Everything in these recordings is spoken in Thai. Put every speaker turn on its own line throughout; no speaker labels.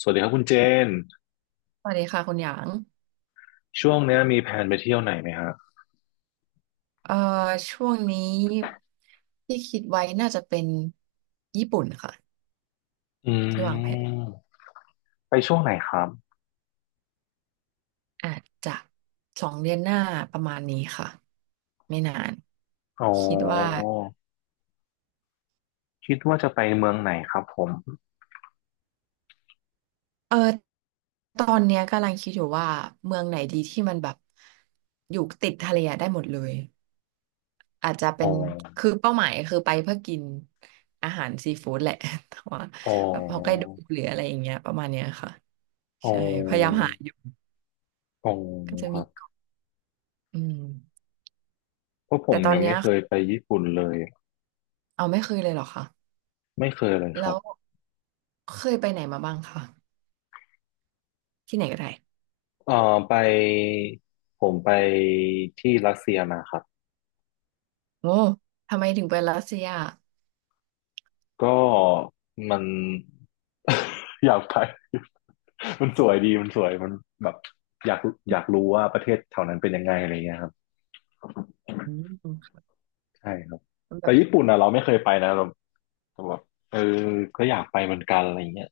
สวัสดีครับคุณเจน
สวัสดีค่ะคุณหยาง
ช่วงเนี้ยมีแผนไปเที่ยวไหนไหมฮะ
เอ่อช่วงนี้ที่คิดไว้น่าจะเป็นญี่ปุ่นค่ะ
อื
ที่วางแผน
มไปช่วงไหนครับ
อาจจะสองเดือนหน้าประมาณนี้ค่ะไม่นาน
อ๋อ
คิดว่า
คิดว่าจะไปเมืองไหนครับผม
เออตอนเนี้ยกำลังคิดอยู่ว่าเมืองไหนดีที่มันแบบอยู่ติดทะเลอะได้หมดเลยอาจจะเป็
อ๋อ
นคือเป้าหมายคือไปเพื่อกินอาหารซีฟู้ดแหละ แต่ว่า
อ๋อ
แบบฮอกไกโดหรืออะไรอย่างเงี้ยประมาณเนี้ยค่ะ
อ๋
ใช่พยายาม
อ
หา
อ๋อ
ก็จะ
ค
มี
รับ
เกาะอืม
เพราะผ
แต่
ม
ตอน
ยัง
เนี้
ไม่
ย
เคยไปญี่ปุ่นเลย
เอาไม่เคยเลยเหรอคะ
ไม่เคยเลยค
แล้
รับ
วเคยไปไหนมาบ้างคะที่ไหนก็ได้
เอ่อไปผมไปที่รัสเซียมาครับ
โอ้ทำไมถึงไปรัสเซีย
ก็มัน อยากไป มันสวยดีมันสวยมันแบบอยากอยากรู้ว่าประเทศแถวนั้นเป็นยังไงอะไรเงี้ยครับ
อืม
ใช่ครับแต่
แบบ
ญี่ปุ่นอ่ะเราไม่เคยไปนะเราแต่แบบเออก็อยากไปเหมือนกันอะไรเงี้ย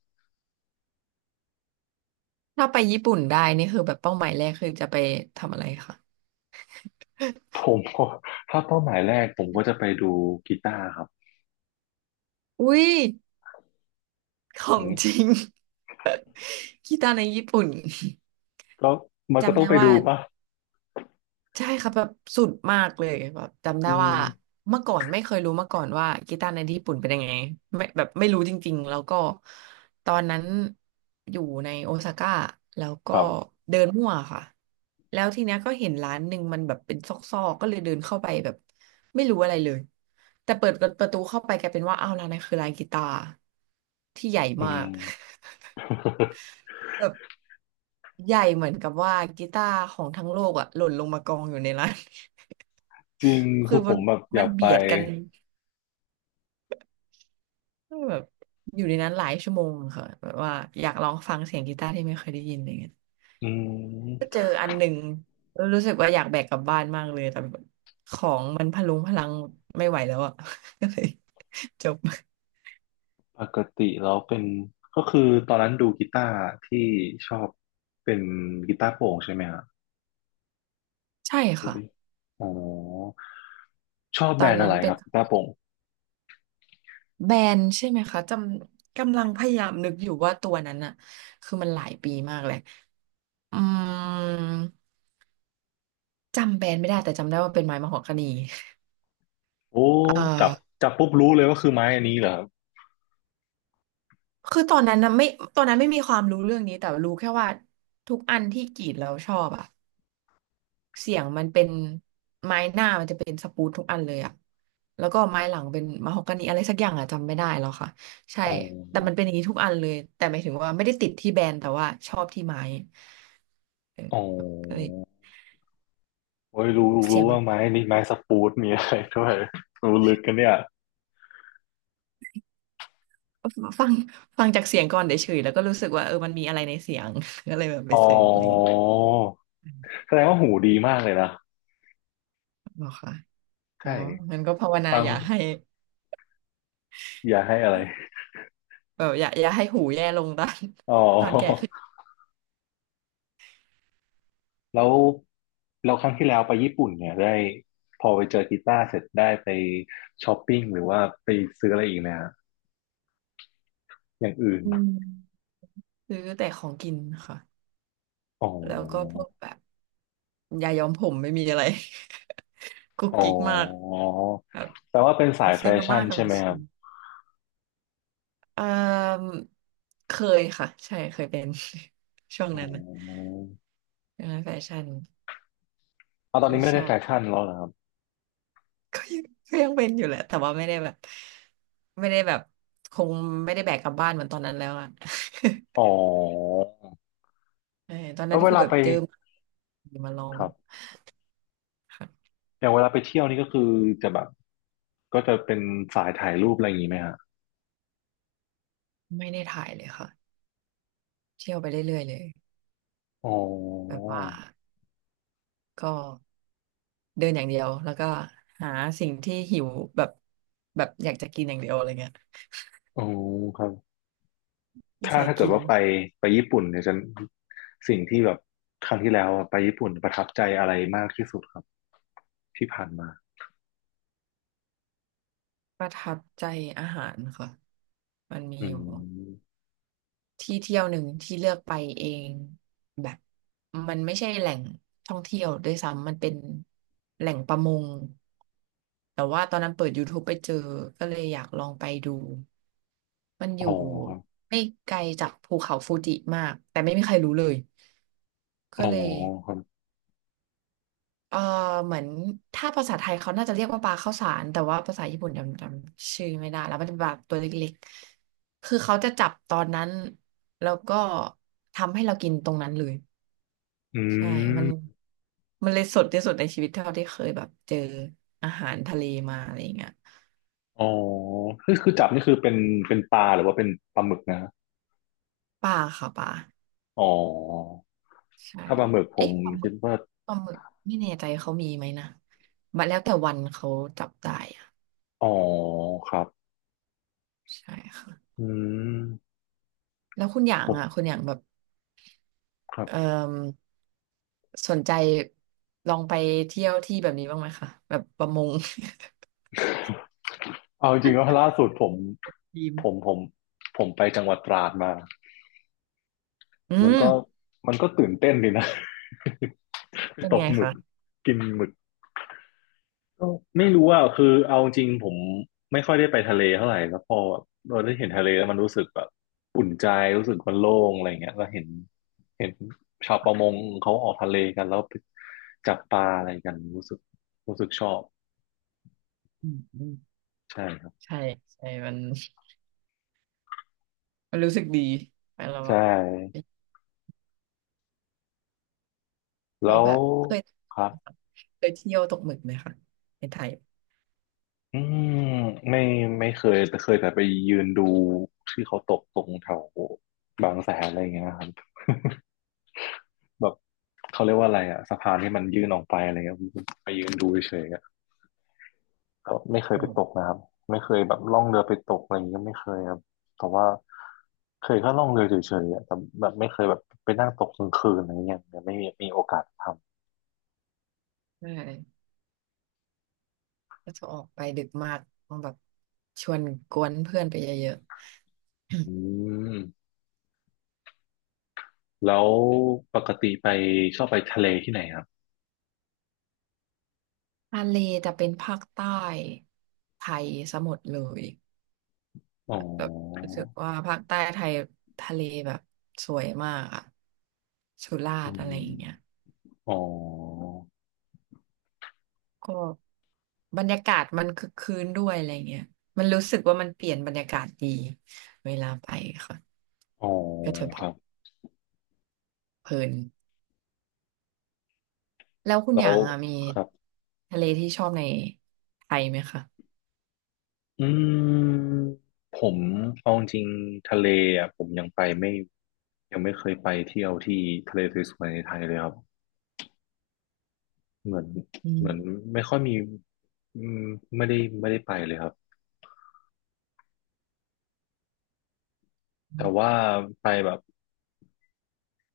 ถ้าไปญี่ปุ่นได้นี่คือแบบเป้าหมายแรกคือจะไปทำอะไรคะ
ผมก็ถ้าเป้าหมายแรกผมก็จะไปดูกีตาร์ครับ
อุ้ยขอ
อื
งจริ
ม
ง กีตาร์ในญี่ปุ่น
ก็มันก็
จำ
ต้อง
ได้
ไป
ว่า
ดูป่ะ
ใช่ครับแบบสุดมากเลยแบบจำได้
อื
ว่า
ม
เมื่อก่อนไม่เคยรู้มาก่อนว่ากีตาร์ในที่ญี่ปุ่นเป็นยังไงไม่แบบไม่รู้จริงๆแล้วก็ตอนนั้นอยู่ในโอซาก้าแล้วก็
ครับ
เดินมั่วค่ะแล้วทีเนี้ยก็เห็นร้านหนึ่งมันแบบเป็นซอกๆก็เลยเดินเข้าไปแบบไม่รู้อะไรเลยแต่เปิดประตูเข้าไปกลายเป็นว่าอ้าวร้านนั้นคือร้านกีตาร์ที่ใหญ่
อื
มาก
ม
แบบใหญ่เหมือนกับว่ากีตาร์ของทั้งโลกอะหล่นลงมากองอยู่ในร้าน
จริง
คื
คื
อ
อผ
มัน
มแบบอยากไป
เบียดกันแบบอยู่ในนั้นหลายชั่วโมงค่ะแบบว่าอยากลองฟังเสียงกีตาร์ที่ไม่เคยได้ยินอะไรเงี้ย
อื
ก็
ม
เจออันหนึ่งแล้วรู้สึกว่าอยากแบกกลับบ้านมากเลยแต่แบบของมันพะลุงพะลังไม่ไหวแล้วอ่ะ ก็เลยจบ
ปกติแล้วเป็นก็คือตอนนั้นดูกีตาร์ที่ชอบเป็นกีตาร์โปร่งใช่ไหมฮะ
ใช่
อุ๊
ค่ะ
ยอ๋อชอบ
ต
แบ
อ
ร
น
นด์อะ
นั้น
ไรค
เป็น
รับคุณป้าปง
แบนใช่ไหมคะจำกำลังพยายามนึกอยู่ว่าตัวนั้นอ่ะคือมันหลายปีมากเลยอืมจำแบรนด์ไม่ได้แต่จำได้ว่าเป็นไม้มะฮอกกานี
โอ้
เอ่อ
จับจับปุ๊บรู้เลยว่าคือไม้อันนี้เหรอครับ
คือตอนนั้นนะไม่ตอนนั้นไม่มีความรู้เรื่องนี้แต่รู้แค่ว่าทุกอันที่กรีดแล้วชอบอะเสียงมันเป็นไม้หน้ามันจะเป็นสปูดทุกอันเลยอะแล้วก็ไม้หลังเป็นมะฮอกกานีอะไรสักอย่างอะจำไม่ได้แล้วค่ะใช่
อ๋อ
แต่มันเป็นอย่างนี้ทุกอันเลยแต่หมายถึงว่าไม่ได้ติดที่แบรนด์แต่ว่าชอบที่ไม้เออ
อ๋อ
ก็เลย
โอ้ยรู้
เสีย
รู้
งมั
ว่า
น
ไม้นี้ไม้สปูดมีอะไรด้วย รู้ลึกกันเนี่ย
ฟังฟังจากเสียงก่อนเฉยๆแล้วก็รู้สึกว่าเออมันมีอะไรในเสียง ก็เลยแบบไป
อ๋อ
เสิร์ชอะไรอย่างเงี้ย
แสดงว่าหูดีมากเลยนะ
หรอกค่ะอ๋อ
ใช่
งั้นก็ภาวนา
ฟั
อ
ง
ย่าให้
อย่าให้อะไร
แบบอย่าให้หูแย่ลงตอน
อ๋อ
ตอนแก่ขึ้น
แล้วเราครั้งที่แล้วไปญี่ปุ่นเนี่ยได้พอไปเจอกีตาร์เสร็จได้ไปช้อปปิ้งหรือว่าไปซื้ออะไรอีกนะฮะอย่างอื่น
อืมซื้อแต่ของกินค่ะ
อ๋อ
แล้วก็พวกแบบยาย้อมผมไม่มีอะไร กุ๊ก
อ๋อ
กิ๊กมากแบบ
แปลว่าเป็นสายแฟ
ซื้อมา
ชั่
ม่า
น
กับ
ใช่
มา
ไหมค
ชิ
รับ
มเอ่อเคยค่ะใช่เคยเป็น ช่วง
อื
นั้นนะ
ม
ช่วงนั้นแฟชั่น
เอาตอน
ก็
นี้ไม่
ช
ได้
อ
แฟ
บ
ชั่นแล้วเหรอครับ
ก็ยังเป็นอยู่แหละแต่ว่าไม่ได้แบบไม่ได้แบบคงไม่ได้แบกกลับบ้านเหมือนตอนนั้นแล้วอ่ะ
อ๋อ
ใช่ตอน
แล้
นั้
ว
น
เว
คือ
ลา
แบบ
ไป
เจอมาลอง
ครับ
ค่ะ
อย่างเวลาไปเที่ยวนี่ก็คือจะแบบก็จะเป็นสายถ่ายรูปอะไรอย่างนี้ไหมฮะ
ไม่ได้ถ่ายเลยค่ะ เที่ยวไปเรื่อยๆเลย
อ๋อ
แบบว่าก็เดินอย่างเดียวแล้วก็หาสิ่งที่หิวแบบแบบอยากจะกินอย่างเดียวอะไรเงี้ย
อ๋อครับถ้า
ใส่
เกิด
กิน
ว่าไปไปญี่ปุ่นเนี่ยจะสิ่งที่แบบครั้งที่แล้วไปญี่ปุ่นประทับใจอะไรมากที่สุดครับที่ผ่านมา
ประทับใจอาหารค่ะมันมี
อื
อยู่
ม
ที่เที่ยวหนึ่งที่เลือกไปเองแบบมันไม่ใช่แหล่งท่องเที่ยวด้วยซ้ำมันเป็นแหล่งประมงแต่ว่าตอนนั้นเปิด YouTube ไปเจอก็เลยอยากลองไปดูมันอ
อ๋อ
ยู่
ครับ
ไม่ไกลจากภูเขาฟูจิมากแต่ไม่มีใครรู้เลย
อ๋
ก็
อ
เลย
ครับ
เออเหมือนถ้าภาษาไทยเขาน่าจะเรียกว่าปลาข้าวสารแต่ว่าภาษาญี่ปุ่นจำชื่อไม่ได้แล้วมันจะแบบตัวเล็กๆ คือเขาจะจับตอนนั้นแล้วก็ทำให้เรากินตรงนั้นเลย
อื
ใช่มัน
ม
เลยสดที่สุดในชีวิตเท่าที่เคยแบบเจออาหารทะเลมาอะไรอย่างเงี้ย
อ๋อ คือจับนี่คือเป็นเป็นปลาหรือว่าเป็นปลาหมึกนะ
ปลาค่ะปลา
อ๋อ
ใช่
ถ้าปลาหมึกผม
เอ๊ะปลาหมึ
คิด
ก
ว่า
ปลาหมึกไม่แน่ใจเขามีไหมนะมันแล้วแต่วันเขาจับได้อะ
อ๋อ ครับ
ใช่ค่ะ
อืม
แล้วคุณอย่า
ผ
งอ่ะ
ม
คุณอย่างแบบ
ครั
เอ่
บ
อสนใจลองไปเที่ยวที่แบบนี้บ้างไหมคะแบบประมง
เอาจริงๆแล้วาล่าสุดผม
ทีม
ผ มผมผมไปจังหวัดตราดมา
อื
มัน
ม
ก็มันก็ตื่นเต้นดีนะ ไป
เป็น
ตก
ไง
หมึก
คะ
กินหมึก ก็ไม่รู้อ่ะคือเอาจริงผมไม่ค่อยได้ไปทะเลเท่าไหร่แล้วพอเราได้เห็นทะเลแล้วมันรู้สึกแบบอุ่นใจรู้สึกมันโล่งอะไรเงี้ยแล้วเห็นชาวประมงเขาออกทะเลกันแล้วไปจับปลาอะไรกันรู้สึกรู้สึกชอบ
อืมอืม
ใช่ครับ
ใช่ใช่มันรู้สึกดีไปเราแบ
ใช่
บ
แล้ว
เคย
ครับ
เที่ยวตกหมึกไหมคะในไทย
อืมไม่ไม่เคยแต่เคยแต่ไปยืนดูที่เขาตกตรงแถวบางแสนอะไรอย่างเงี้ยครับ แบบเขาเรียกว่าอะไรอะสะพานที่มันยื่นออกไปอะไรเงี้ยผมไปยืนดูเฉยๆอะก็ไม่เคย
อื
ไปตก
ม
นะครับไม่เคยแบบล่องเรือไปตกอะไรอย่างเงี้ยก็ไม่เคยครับแต่ว่าเคยแค่ล่องเรือเฉยๆอะแต่แบบไม่เคยแบบไปนั่งตกกลางคืนอะไรเงี้ยยังไม่มีมีโอกาสท
ใช่ก็จะออกไปดึกมากต้องแบบชวนกวนเพื่อนไปเยอะๆ
ำอืมแล้วปกติไปชอบไปทะเลที่ไหนครับ
ทะเลแต่เป็นภาคใต้ไทยสมหมดเลย
อ๋อ
แบบรู้สึกว่าภาคใต้ไทยทะเลแบบสวยมากอะสุรา
อื
ษฎร์อะไร
ม
อย่างเงี้ย
อ๋อ
ก็บรรยากาศมันคึกคืนด้วยอะไรเงี้ยมันรู้สึกว่ามันเปลี่ยนบรรยากาศดีเวลาไปค่ะ
อ๋อ
ก็จะแบ
ค
บ
รับ
เพลินแล้วคุณ
แล้
อ
ว
ย่างอะมี
ครับ
ทะเลที่ชอบในไทยไหมคะ
อืมผมเอาจริงๆทะเลอ่ะผมยังไปไม่ยังไม่เคยไปเที่ยวที่ทะเลสวยๆในไทยเลยครับเหมือน
อื
เหมือน
ม
ไม่ค่อยมีอืมไม่ได้ไม่ได้ไปเลยครับ
อื
แต่
ม
ว่าไปแบบ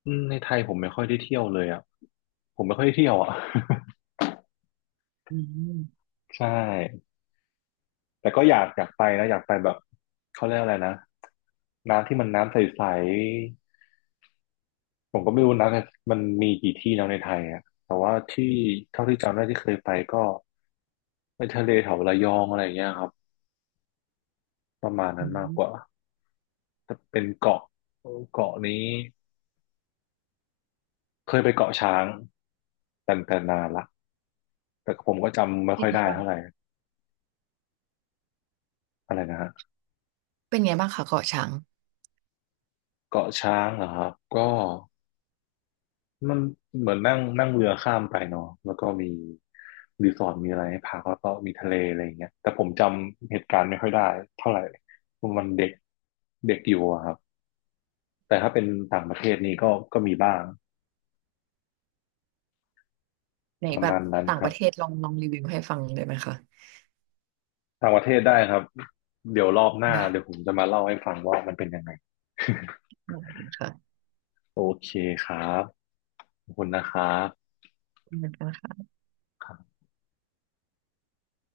อืมในไทยผมไม่ค่อยได้เที่ยวเลยอ่ะผมไม่ค่อยได้เที่ยวอ่ะ
อืม
ใช่แต่ก็อยากอยากไปนะอยากไปแบบเขาเรียกอะไรนะน้ำที่มันน้ำใส ผมก็ไม่รู้นะมันมีกี่ที่แล้วในไทยอะแต่ว่าที่เท่าที่จำได้ที่เคยไปก็ไปทะเลแถวระยองอะไรอย่างเงี้ยครับประมาณ
อื
นั้นมากก
ม
ว่าแต่เป็นเกาะเกาะนี้เคยไปเกาะช้างแต่แต่นานละแต่ผมก็จำไม่
เป็
ค่
น
อย
ไง
ได้
บ้าง
เท่าไหร่อะไรนะฮะ
เป็นไงบ้างคะเกาะช้าง
เกาะช้างเหรอครับก็ มันเหมือนนั่งนั่งเรือข้ามไปเนาะแล้วก็มีรีสอร์ทมีอะไรให้พักแล้วก็มีทะเลอะไรอย่างเงี้ยแต่ผมจำเหตุการณ์ไม่ค่อยได้เท่าไหร่มันเด็กเด็กอยู่อะครับแต่ถ้าเป็นต่างประเทศนี่ก็ก็มีบ้าง
ใน
ประ
แบบ
มาณนั้น
ต่าง
ค
ป
รับ
ระเทศลองลองรีวิวให้ฟังได้ไหมคะ
ต่างประเทศได้ครับเดี๋ยวรอบหน้า
ได้
เดี๋ยวผมจะมาเล่าให้ฟังว่ามันเป็นยังไง
ได้ค่ะ
โอเคครับขอบคุณนะครับ
ขอบคุณคะ